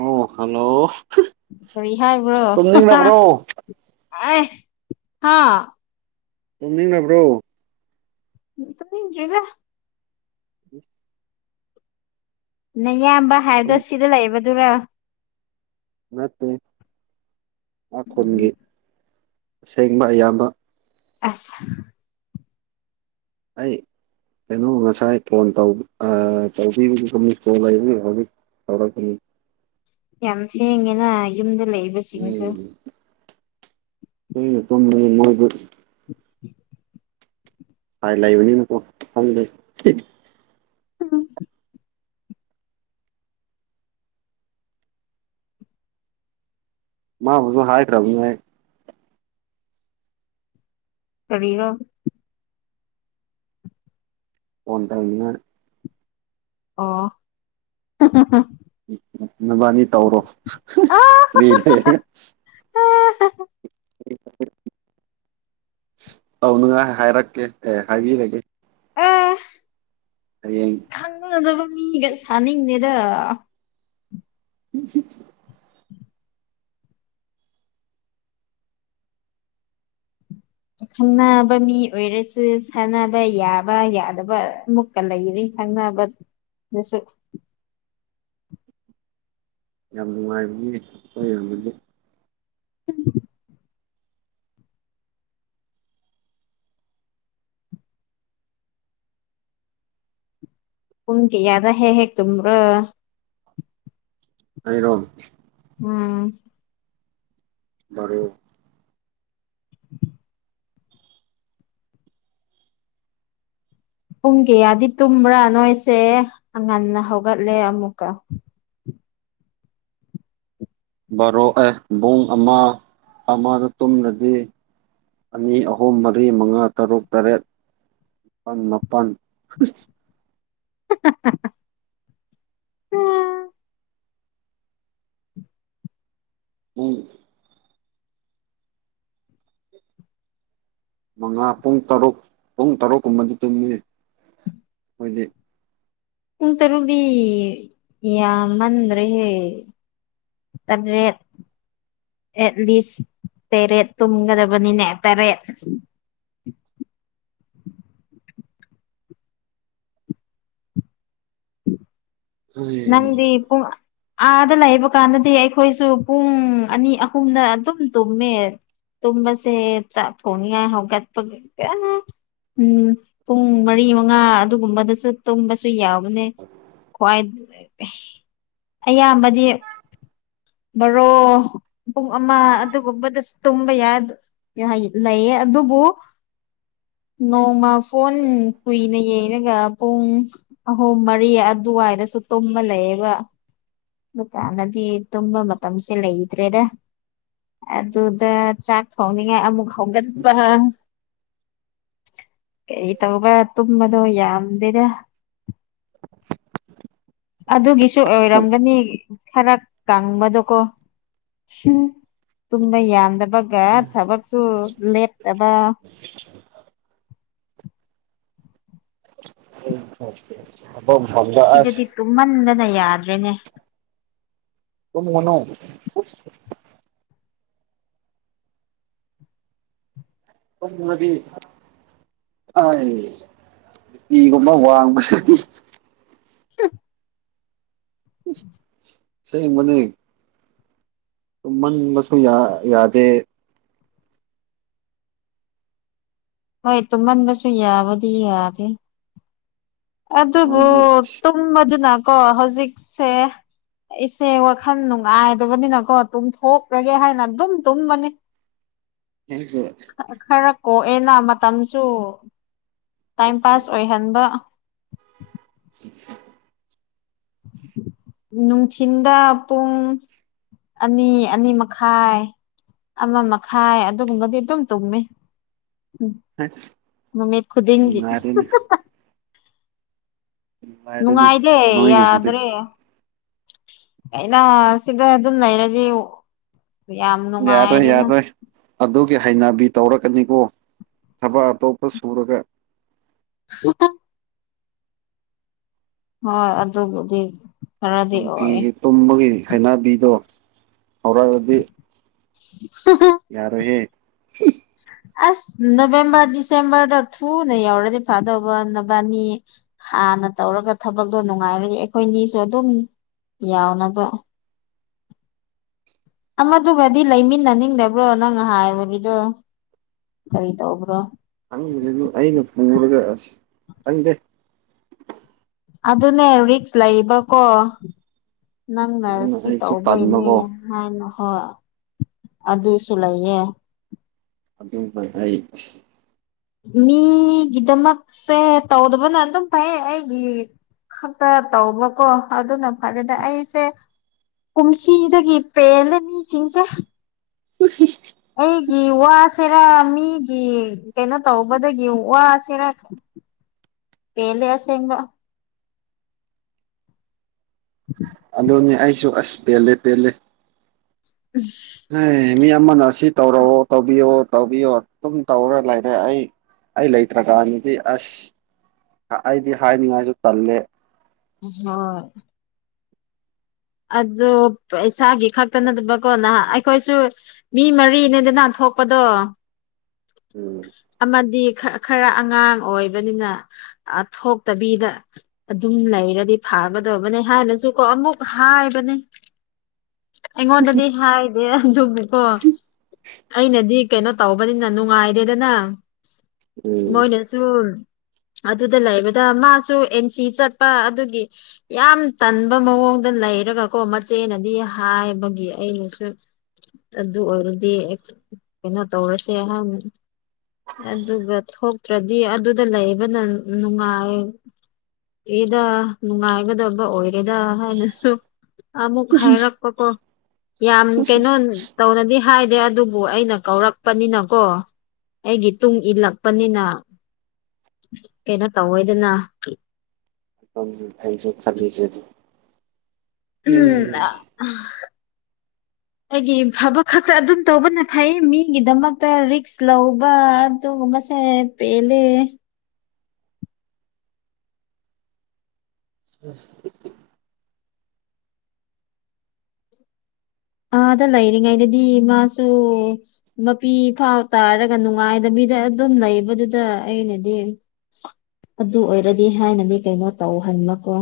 ꯑꯣ ꯍꯜꯂꯣ ꯇꯨꯝꯅꯤꯡꯂꯕꯔꯣ ꯑꯩ ꯍꯥꯥ ꯇꯨꯝꯅꯤꯡꯔꯕ꯭ꯔꯣ [unintelligible] ꯇꯨꯝꯅꯤꯡꯇ꯭ꯔꯤꯗ꯫ ꯅꯌꯥꯝꯕ ꯍꯥꯏꯕꯗꯣ ꯇꯨꯝ ꯁꯤꯗ ꯂꯩꯕꯗꯨꯔ꯫ ꯅꯠꯇꯦ ꯑꯥꯈꯨꯟꯒꯤ ꯑꯁꯦꯡꯕ ꯑꯌꯥꯝꯕ꯫ ꯑꯁ꯫ ꯑꯩ ꯀꯩꯅꯣ ꯉꯁꯥꯏ ꯐꯣꯟꯇꯧ꯫ [unintelligible] ꯇꯧꯔꯛꯒ꯭ꯅꯤ꯫ ꯌꯥꯝ ꯊꯦꯡꯉꯤꯅ ꯌꯨꯝꯗ ꯂꯩꯕ꯫ ꯎꯝ ꯊ‌ꯦꯡꯅ ꯇꯨꯝꯕꯅꯤ ꯃꫭꯏꯗꯤ꯫ [unintelligible] ꯍꯥꯏ ꯂꯩꯕꯅꯤꯅꯀꯣ ꯈꯪꯗ‌ꯦ꯫ [unintelligible] ꯃꯥꯕꯨꯁꯨ ꯍꯥꯏꯈ꯭ꯔꯕꯅꯦ ꯑꯩ꯫ ꯀꯔꯤꯔꫭ꯫ ꯐꫭꯟ ꯇꯧꯅꯤꯉꯥꯏ꯫ ꯑꯣ꯫ [unintelligible] ꯅꯕꯥꯅꯤ ꯇꯧꯔꯣ [unintelligible] ꯔꯤ [unintelligible] [unintelligible] ꯇꯧ ꯅꯨꯉꯥꯏ ꯍꯥꯏꯔꯛꯀꯦ ꯑꯦ ꯍꯥꯏꯕꯤꯔꯒꯦ꯫ ꯑꯥ ꯍꯌꯦꯡ ꯈꯪꯅꯗꯕ ꯃꯤꯒ ꯁꯥꯅꯤꯡꯗꯦꯗ [unintelligible] ꯈꯪꯅꯕ ꯃꯤ ꯑꯣꯏꯔꯁꯨ ꯁꯥꯟꯅꯕ ꯌꯥꯕ ꯌꯥꯗꯕ ꯃꯨꯛ ꯀ ꯂꯩꯔꯤ ꯈꯪꯅꯕ ꯑꯗꯨꯁꯨ ꯌꯥꯝ ꯅꯨꯡꯉꯥꯏꯕꯅꯤ [unintelligible] [unintelligible] ꯄꯨꯡ ꯀꯌꯥꯗ ꯍꯦꯛ ꯍꯦꯛ ꯇꯨꯝꯕ꯭ꯔꯥ ꯑꯩꯔꯣ ꯎꯝ ꯕꯔꯣ ꯄꯨꯡ ꯀꯌꯥꯗꯤ ꯇꯨꯝꯕ꯭ꯔꯥ ꯅꯣꯏꯁꯦ ꯉꯟꯅ ꯍꯧꯒꯠꯂꯦ ꯑꯃꯨꯛꯀ ꯕꯥꯔꯣ ꯑꯦ ꯕꯨꯡ ꯑꯃ ꯑꯃꯗ ꯇꯨꯝꯂꯗꯤ ꯑꯅꯤ ꯑꯍꯨꯝ ꯃꯔꯤ ꯃꯉꯥ ꯇꯔꯨꯛ ꯇꯔꯦꯠ [unintelligible] ꯃꯥꯄꯜ [unintelligible] [unintelligible] ꯎꯉ ꯃꯉꯥ ꯄꯨꯡ ꯇꯔꯨꯛ ꯄꯨꯡ ꯇꯔꯨꯛꯀꯨꯝꯕꯗꯤ ꯇꯨꯝꯃꯤ ꯈꯣꯏꯗꯤ ꯄꯨꯡ ꯇꯔꯨꯛꯗꯤ ꯌꯥꯝꯃꯟꯗ꯭ꯔꯦꯍꯦ ꯇꯔꯦꯠ ꯑꯦꯠ ꯂꯤꯁ ꯇꯔꯦꯠ ꯇꯨꯝꯒꯗꯕꯅꯤꯅꯦ ꯇꯔꯦꯠ ꯅꯪꯗꯤ ꯄꯨꯡ ꯑꯥꯗ ꯂꯩꯕ ꯀꯥꯟꯗꯗꯤ ꯑꯩꯈꯣꯏꯁꯨ ꯄꯨꯡ ꯑꯅꯤ ꯑꯍꯨꯝꯅ ꯑꯗꯨꯝ ꯇꯨꯝꯃꯦ ꯇꯨꯝꯕꯁꯦ ꯆꯥꯛ ꯊꯣꯡꯅꯤꯉꯥꯏ ꯍꯒꯠꯄ [unintelligible] ꯎꯝ ꯄꯨꯡ ꯃꯔꯤ ꯃꯉꯥ ꯑꯗꯨꯒꯨꯝꯕꯗꯁꯨ ꯇꯨꯝꯕꯁꯨ ꯌꯥꯎꯋ [unintelligible] ꯈ꯭ꯋꯥꯏ [unintelligible] ꯑꯌꯥꯝꯕꯗꯤ ꯕꯔꯣ ꯄꯨꯡ ꯑꯃ ꯑꯗꯨꯒꯨꯝꯕꯗꯁꯨ ꯇꯨꯝꯕ [unintelligible] [unintelligible] ꯂꯩꯌꯦ ꯑꯗꯨꯕꯨ [inaudible] ꯅꯣꯡꯃ ꯐꯣꯟ ꯀꯨꯏꯅ ꯌꯦꯡꯔꯒ ꯄꯨꯡ ꯑꯍꯨꯝ ꯃꯔꯤ ꯑꯗꯨꯋꯥꯏꯗꯁꯨ ꯇꯨꯝꯕ ꯂꯩꯌꯦꯕ ꯑꯗꯨꯀꯥꯟꯗꯗꯤ ꯇꯨꯝꯕ ꯃꯇꯝꯁꯦ ꯂꯩꯇ꯭ꯔꯦꯗ ꯑꯗꯨꯗ ꯆꯥꯛ ꯊꯣꯡꯅꯤꯡꯉꯥꯏ ꯑꯃꯨꯛ ꯍꯧꯒꯠꯄ ꯀꯩ ꯇꯧꯕ ꯇꯨꯝꯕꯗꯣ ꯌꯥꯝꯗꯦꯗ ꯑꯗꯨꯒꯤꯁꯨ ꯑꯣꯏꯔꯝꯒꯅꯤ ꯈꯔ ꯀꯪꯕꯗꯣꯀꯣ ꯇꯨꯝꯕ ꯌꯥꯝꯗꯕꯒ ꯊꯕꯛꯁꯨ ꯂꯦꯞꯇꯕ ꯊꯕꯛ ꯃꯥꯐꯝꯗꯥ ꯑꯁ ꯁꯤꯗꯗꯤ ꯇꯨꯝꯃꯟꯗꯅ ꯌꯥꯗ꯭ꯔꯦꯅꯦ ꯇꯨꯝꯒꯅꯣ ꯇꯨꯝꯔꯗꯤ ꯑꯩ ꯕꯤ ꯄꯤ ꯒꯨꯝꯕ ꯋꯥꯡꯕꯁꯤꯗꯤ [unintelligible] ꯑꯁꯦꯡꯕꯅꯦ ꯇꯨꯝꯃꯟꯕꯁꯨ ꯌꯥ ꯌꯥꯗꯦ ꯍꯣꯏ ꯇꯨꯝꯄꯟꯕꯁꯨ ꯌꯥꯕꯨꯗꯤ ꯌꯥꯗꯦ ꯑꯗꯨꯕꯨ ꯅꯣꯏꯗꯤ ꯑꯁ ꯇꯨꯝꯕꯗꯨꯅꯀꯣ ꯍꯧꯖꯤꯛꯁꯦ ꯑꯩꯁꯦ ꯋꯥꯈꯜ ꯅꯨꯡꯉꯥꯏꯗꯕꯅꯤꯅꯀꯣ ꯇꯨꯝꯊꯣꯛꯂꯒꯦ ꯍꯥꯏꯅ ꯑꯗꯨꯝ ꯇꯨꯝꯕꯅꯤ [unintelligible] ꯈꯔ ꯀꯣꯛꯑꯦꯅ ꯃꯇꯝꯁꯨ ꯇꯥꯏꯝ ꯄꯥꯁ ꯑꯣꯏꯍꯟꯕ [unintelligible] ꯅꯨꯡꯊꯤꯟꯗꯥ ꯄꯨꯡ ꯑꯅꯤ ꯑꯅꯤ ꯃꯈꯥꯏ ꯑꯃ ꯃꯈꯥꯏ ꯑꯗꯨꯒꯨꯝꯕꯗꯤ ꯑꯗꯨꯝ ꯇꯨꯝꯃꯤ ꯎꯝ ꯅꯨꯃꯤꯠ ꯈꯨꯗꯤꯡꯒꯤ ꯅꯨꯡꯉꯥꯏꯔꯦꯅꯦ ꯅꯨꯡꯉꯥꯏꯔꯦꯅꯦ ꯅꯨꯡꯉꯥꯏꯒꯦ ꯅꯣꯏꯒꯤꯁꯤꯗꯤ ꯌꯥꯗ꯭ꯔꯦ ꯑꯩꯅ ꯁꯤꯗ ꯑꯗꯨꯝ ꯂꯩꯔꯗꯤ ꯌꯥꯝ ꯌꯥꯔꯣꯏ ꯅꯨꯡꯉꯥꯏꯔꯦꯅ ꯌꯥꯔꯣꯏ ꯑꯗꯨꯒꯤ ꯍꯩꯅꯕꯤ ꯇꯧꯔꯛꯀꯅꯤꯀꯣ ꯊꯕꯛ ꯑꯇꯣꯞꯄ ꯁꯨꯔꯒ [unintelligible] ꯍꯣꯏ ꯑꯗꯨꯕꯨꯗꯤ ꯈꯔꯗꯤ ꯑꯣꯏ ꯅꯨꯡꯇꯤꯒꯤ ꯇꯨꯝꯕꯒꯤ ꯍꯩꯅꯕꯤꯗꯣ ꯍꯧꯔꯛꯑꯗꯤ [unintelligible] ꯌꯥꯔꯣꯏꯍꯦ ꯑꯁ ꯅꯕꯦꯝꯕ꯭ꯔ ꯗꯤꯁꯦꯝꯕ꯭ꯔꯗ ꯊꯨꯅ ꯌꯧꯔꯗꯤ ꯐꯥꯗꯧꯕ ꯅꯕꯥꯅꯤ ꯍꯥꯟꯅ ꯇꯧꯔꯒ ꯊꯕꯛꯇꯣ ꯅꯨꯡꯉꯥꯏꯔꯗꯤ ꯑꯩꯈꯣꯏꯅꯤꯁꯨ ꯑꯗꯨꯝ ꯌꯥꯎꯅꯕ ꯑꯃꯗꯨꯒꯗꯤ ꯂꯩꯃꯤꯟꯅꯅꯤꯡꯗꯕ꯭ꯔꯣ ꯅꯪꯅ ꯍꯥꯏꯕ ꯃꯤꯗꯣ ꯀꯔꯤ ꯇꯧꯕ꯭ꯔꯣ [unintelligible] ꯑꯩꯅ ꯄꯨꯔꯒ ꯑꯁ ꯈꯪꯗꯦ ꯑꯗꯨꯅꯦ ꯔꯤꯛꯁ ꯂꯩꯕꯀꯣ ꯅꯪꯅ ꯑꯗꯨꯅ ꯁꯤ ꯑꯩꯁꯨ ꯇꯧꯕꯩꯅꯤ ꯇꯟꯕꯀꯣ ꯍꯥꯟꯅ ꯍꯣꯏ ꯑꯗꯨꯁꯨ ꯂꯩꯌꯦ ꯑꯗꯨꯝꯕ ꯑꯩ ꯃꯤꯒꯤꯗꯃꯛꯁꯦ ꯇꯧꯗꯕꯅ ꯑꯗꯨꯝ ꯐꯩꯌꯦ ꯑꯩꯒꯤ ꯈꯛꯇ ꯇꯧꯕꯀꯣ ꯑꯗꯨꯅ ꯐꯔꯦꯗ ꯑꯩꯁꯦ ꯀꯨꯝꯁꯤꯗꯒꯤ ꯄꯦꯜꯂꯦ ꯃꯤꯁꯤꯡꯁꯦ [unintelligible] ꯑꯩꯒꯤ ꯋꯥꯁꯤꯔꯥ ꯃꯤꯒꯤ ꯀꯩꯅꯣ ꯇꯧꯕꯗꯒꯤ ꯋꯥꯁꯤꯔ ꯄꯦꯜꯂꯦ ꯑꯁꯦꯡꯕ ꯑꯗꯨꯅꯤ ꯑꯩꯁꯨ ꯑꯁ ꯄꯦꯜꯂꯦ ꯄꯦꯜꯂꯦ ꯑꯁ ꯍꯩ ꯃꯤ ꯑꯃꯅ ꯁꯤ ꯇꯧꯔꯛꯑꯣ ꯇꯧꯕꯤꯌꯣ ꯇꯧꯕꯤꯌꯣ ꯑꯗꯨꯝ ꯇꯧꯔ ꯂꯩꯔꯦ ꯑꯩ ꯑꯩ ꯂꯩꯇ꯭ꯔꯀꯥꯟꯗꯗꯤ ꯑꯁ ꯑ ꯑꯩꯗꯤ ꯍꯥꯏꯅꯤꯡꯉꯥꯏꯁꯨ ꯇꯜꯂꯦ ꯑꯍꯣꯏ ꯑꯗꯨ ꯄꯩꯁꯥꯒꯤ ꯈꯛꯇ ꯅꯠꯇꯕꯀꯣ ꯅꯍꯥꯟ ꯑꯩꯈꯣꯏꯁꯨ ꯃꯤ ꯃꯔꯤꯅꯦꯗꯅ ꯊꯣꯛꯄꯗꯣ ꯎꯝ ꯑꯃꯗꯤ ꯈꯔ ꯈꯔ ꯑꯉꯥꯡ ꯑꯣꯏꯕꯅꯤꯅ ꯑ ꯊꯣꯛꯇꯕꯤꯗ ꯑꯗꯨꯝ ꯂꯩꯔꯗꯤ ꯐꯥꯒꯗꯕꯧꯅꯦ ꯍꯥꯟꯅꯁꯨ ꯀꯣ ꯑꯃꯨꯛ ꯍꯥꯏꯕꯅꯤ ꯑꯩꯉꯣꯟꯗꯗꯤ ꯍꯥꯏ ꯗꯦ ꯑꯗꯨꯕꯨꯀꯣ ꯑꯩꯅꯗꯤ ꯀꯩꯅꯣ ꯇꯧꯕꯅꯤꯅ ꯅꯨꯡꯉꯥꯏꯗꯦꯗꯅ ꯎꯝ ꯃꯣꯏꯅꯁꯨꯨ ꯑꯗꯨꯗ ꯂꯩꯕꯗ ꯃꯥꯁꯨ ꯑꯦꯟꯁꯤ ꯆꯠꯄ ꯑꯗꯨꯒꯤ ꯌꯥꯝ ꯇꯟꯕ ꯃꯑꯣꯡ ꯗ ꯂꯩꯔꯒ ꯀꯣ ꯃꯆꯦꯅꯗꯤ ꯍꯥꯏꯕꯒꯤ ꯑꯩꯅꯁꯨ ꯑꯗꯨ ꯑꯣꯏꯔꯗꯤ ꯀꯩꯅꯣ ꯇꯧꯔꯁꯦ ꯍꯥꯏꯅ ꯑꯗꯨꯒ ꯊꯣꯛꯇ꯭ꯔꯗꯤ ꯑꯗꯨꯗ ꯂꯩꯕꯅ ꯅꯨꯡꯉꯥꯏ ꯑꯦꯗꯥ ꯅꯨꯡꯉꯥꯏꯒꯗꯕ ꯑꯣꯏꯔꯦꯗ ꯁꯨꯛ ꯑꯃꯨꯛ ꯍꯥꯏꯔꯛꯄꯀꯣ ꯌꯥꯝ ꯀꯩꯅꯣ ꯇꯧꯅꯗꯤ ꯍꯥꯏꯗꯦ ꯑꯗꯨꯕꯨ ꯑꯩꯅ ꯀꯧꯔꯛꯄꯅꯤꯅꯀꯣ ꯑꯩꯒꯤ ꯇꯨꯡ ꯏꯜꯂꯛꯄꯅꯤꯅ ꯀꯩꯅꯣ ꯇꯧꯋꯦꯗꯅ ꯄꯝꯗꯤ ꯑꯩꯖꯨ ꯈꯜꯂꯤꯖꯦ ꯑꯗꯨ ꯎꯝ ꯑꯥ [inaudible] ꯑꯩꯒꯤ ꯐꯕ ꯈꯛꯇ ꯑꯗꯨꯝ ꯇꯧꯕꯅ ꯐꯩ ꯃꯤꯒꯤꯗꯃꯛꯇ ꯔꯤꯛꯁ ꯂꯧꯕ ꯑꯗꯨꯒꯨ ꯃꯁꯦ ꯄꯦꯜꯂꯦ [inaudible] ꯑꯥ ꯑꯗ ꯂꯩꯔꯤꯉꯩꯗꯗꯤ ꯃꯥꯁꯨ ꯃꯄꯤ ꯐꯥꯎ ꯇꯥꯔꯒ ꯅꯨꯡꯉꯥꯏꯗꯕꯤꯗ ꯑꯗꯨꯝ ꯂꯩꯕꯗꯨꯗ ꯑꯩꯅꯗꯤ ꯑꯗꯨ ꯑꯣꯏꯔꯗꯤ ꯍꯥꯏꯅꯗꯤ ꯀꯩꯅꯣ ꯇꯧꯍꯟꯕꯀꯣ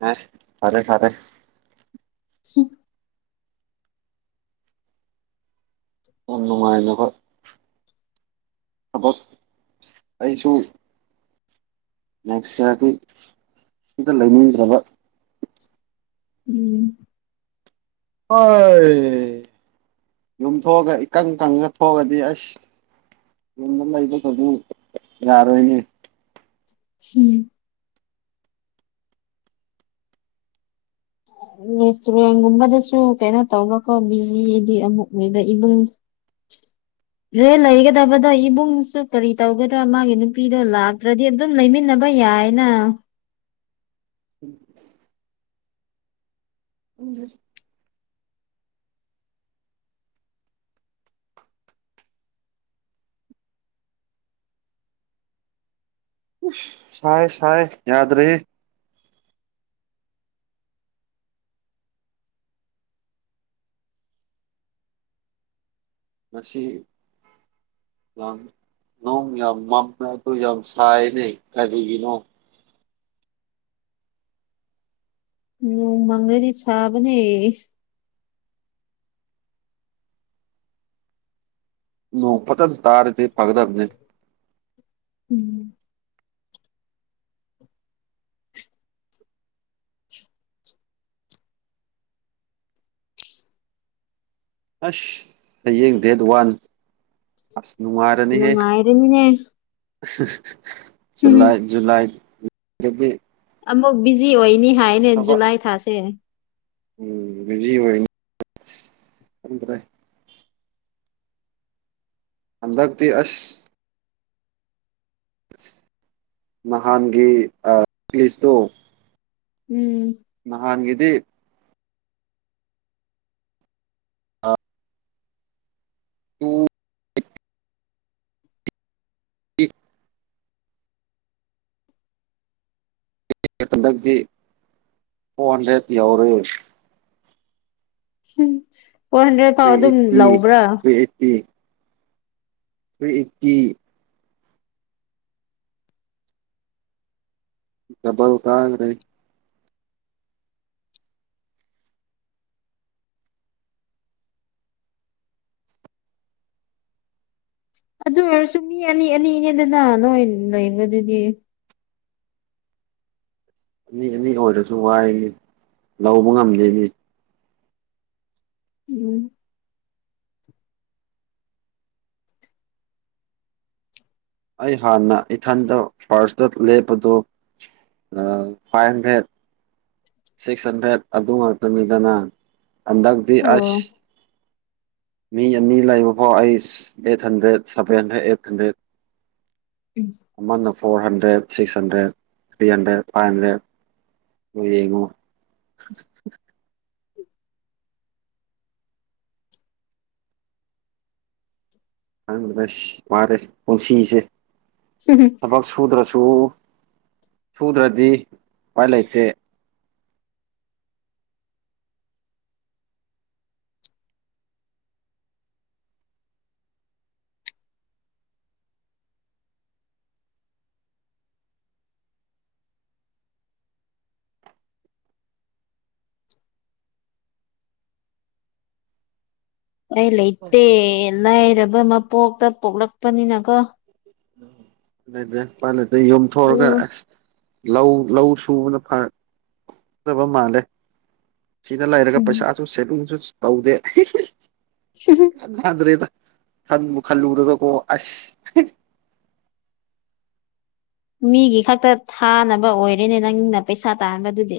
ꯅꯦ ꯐꯔꯦ ꯐꯔꯦ ꯍꯨꯝ ꯑꯣꯞ ꯅꯨꯡꯉꯥꯏꯅꯕ ꯊꯕꯛ ꯑꯩꯁꯨ ꯅꯦꯛꯁꯇ ꯇꯨꯝ ꯗ ꯂꯩꯅꯤꯡꯗ꯭ꯔꯕ ꯎꯝ ꯍꯣꯏ ꯌꯨꯝꯊꯣꯛꯑꯒ ꯏꯀꯪ ꯀꯪꯉꯒ ꯊꯣꯛꯑꯗꯤ ꯑꯁ ꯎꯪꯉꯥ ꯂꯩꯕꯗꯨꯗꯤ ꯌꯥꯔꯣꯏꯅꯦ ꯁꯤꯝ ꯔꯦꯁꯇꯨꯔꯦꯟꯒꯨꯝꯕꯗꯁꯨ ꯀꯩꯅꯣ ꯇꯧꯕꯀꯣ ꯕꯤꯖꯤꯗꯤ ꯑꯃꯨꯛ ꯂꯩꯕ ꯏꯕꯨꯡ [inaudible] ꯔꯦꯜ ꯂꯩꯒꯗꯕꯗꯣ ꯏꯕꯨꯡꯁꯨ ꯀꯔꯤ ꯇꯧꯒꯗ꯭ꯔ ꯃꯥꯒꯤ ꯅꯨꯄꯤꯗꯣ ꯂꯥꯛꯇ꯭ꯔꯗꯤ ꯑꯗꯨꯝ ꯂꯩꯃꯤꯟꯅꯕ ꯌꯥꯏꯅ꯫ [unintelligible] ꯎꯝ [unintelligible] ꯎꯁ ꯁꯥꯥꯏ ꯁꯥꯥꯏ ꯌꯥꯗ꯭ꯔꯦꯍꯦ ꯉꯁꯤ ꯂꯥꯡ ꯅꯣꯡ ꯌꯥꯝ ꯃꯝꯔ꯭ꯖꯨ ꯌꯥꯝ ꯁꯥꯏꯌꯦꯅꯦ ꯀꯔꯤꯒꯤꯅꯣ ꯅꯣꯡ ꯃꯪꯔꯗꯤ ꯁꯥꯕꯅꯦ ꯅꯣꯡ ꯐꯖꯟꯅ ꯇꯥꯔꯗꯤ ꯐꯒꯗꯕꯅꯦ ꯎꯝ ꯑꯁ ꯍꯌꯦꯡ ꯗꯦꯠ ꯋꯥꯟ ꯑꯁ ꯅꯨꯡꯉꯥꯏꯔꯅꯤꯍꯦ ꯅꯨꯡꯉꯥꯏꯔꯅꯤꯅꯦ [unintelligible] ꯖꯨꯂꯥꯏ ꯖꯨꯂꯥꯏꯗꯗꯤ ꯑꯃꯨꯛ ꯕꯤꯖꯤ ꯑꯣꯏꯅꯤ ꯍꯥꯏꯅꯦ ꯊꯕꯛ ꯖꯨꯂꯥꯏ ꯊꯥꯁꯦ ꯎꯝ ꯕꯤꯖꯤ ꯑꯣꯏꯅꯤ ꯈꯪꯗꯔꯦ ꯍꯟꯗꯛꯗꯤ ꯑꯁ ꯅꯍꯥꯟꯒꯤ ꯑ ꯄꯦꯖꯇꯣ ꯎꯝ ꯅꯍꯥꯟꯒꯤꯗꯤ [unintelligible] ꯍꯟꯗꯛꯇꯤ ꯐꯣꯔ ꯍꯟꯗꯔ꯭ꯦꯠ ꯌꯥꯎꯔꯦ ꯎꯝ ꯐꯣꯔ ꯍꯟꯗ꯭ꯔꯦꯗ ꯐꯥꯎ ꯊ꯭ꯔꯤ ꯑꯗꯨꯝ ꯑꯩꯠꯇꯤ ꯂꯧꯕ꯭ꯔꯥ꯫ [unintelligible] ꯊꯔꯤ ꯑꯦꯠꯇꯤ ꯗꯕꯜ ꯀꯥꯒꯥꯔꯦ ꯑꯗꯨ ꯑꯣꯏꯔꯁꯨ ꯃꯤ ꯑꯅꯤ ꯑꯅꯤꯅꯦꯗꯅ ꯅꯣꯏ ꯂꯩꯕꯗꯨꯗꯤ ꯃꯤ ꯑꯅꯤ ꯑꯣꯏꯔꯁꯨ ꯋꯥꯏꯌꯦ ꯂꯧꯕ ꯉꯝꯗꯦꯅꯦ ꯎꯝ ꯑꯩ ꯍꯥꯟꯅ ꯏꯊꯟꯗ ꯐꯥꯔꯁꯇ ꯂꯦꯞꯄꯗꯣ ꯑ ꯐꯥꯏꯚ ꯍꯟꯗ꯭ꯔꯦꯠ ꯁꯦꯁꯟ ꯗꯥ ꯑꯗꯨ ꯉꯥꯛꯇꯅꯤꯗꯅ ꯍꯟꯗꯛꯇꯤ ꯑꯣ ꯑꯁ ꯃꯤ ꯑꯅꯤ ꯂꯩꯕ ꯐꯥꯎ ꯑꯩꯁ ꯑꯩꯠꯍꯟꯗ꯭ꯔꯦꯠ ꯁꯚꯦꯟꯍꯟꯗ꯭ꯔꯦꯠ ꯑꯩꯠ ꯍꯟꯗ꯭ꯔꯦꯠ [unintelligible] ꯑꯃꯅ four hundred six hundred three hundred five hundred ꯑꯣꯏ ꯌꯦꯡꯉꯣ [unintelligible] ꯋꯥꯔꯦ ꯄꯨꯟꯁꯤꯁꯦ [unintelligible] ꯊꯕꯛ ꯁꯨꯗ꯭ꯔꯁꯨ ꯁꯨꯗ꯭ꯔꯗꯤ ꯎꯄꯥꯏ ꯂꯩꯇꯦ ꯑꯩ ꯂꯩꯇꯦ ꯂꯥꯏꯔꯕ ꯃꯄꯣꯛꯇ ꯄꯣꯛꯂꯛꯄꯅꯤꯅꯀꯣ ꯂꯩꯇꯦ ꯎꯄꯥꯏ ꯂꯩꯇꯦ ꯌꯨꯝꯊꯣꯛꯑꯒ ꯎꯝ ꯑꯁ ꯂꯧ ꯂꯧ ꯁꯨꯕꯅ ꯐ ꯐꯒꯗꯕ ꯃꯥꯜꯂꯦ ꯁꯤꯗ ꯂꯩꯔꯒ ꯎꯝ ꯄꯩꯁꯥꯁꯨ ꯁꯦꯕꯤꯡꯁꯨ ꯇꯧꯗꯦ [unintelligible] [unintelligible] ꯀꯥꯟꯅꯗ꯭ꯔꯦꯗ ꯈꯟꯕꯨ ꯈꯜꯂꯨꯔꯒ ꯀꯣ ꯑꯁ ꯃꯤꯒꯤ ꯈꯛꯇ ꯊꯥꯅꯕ ꯑꯣꯏꯔꯦꯅꯦ ꯅꯪꯅ ꯄꯩꯁꯥ ꯇꯥꯟꯕꯗꯨꯗꯤ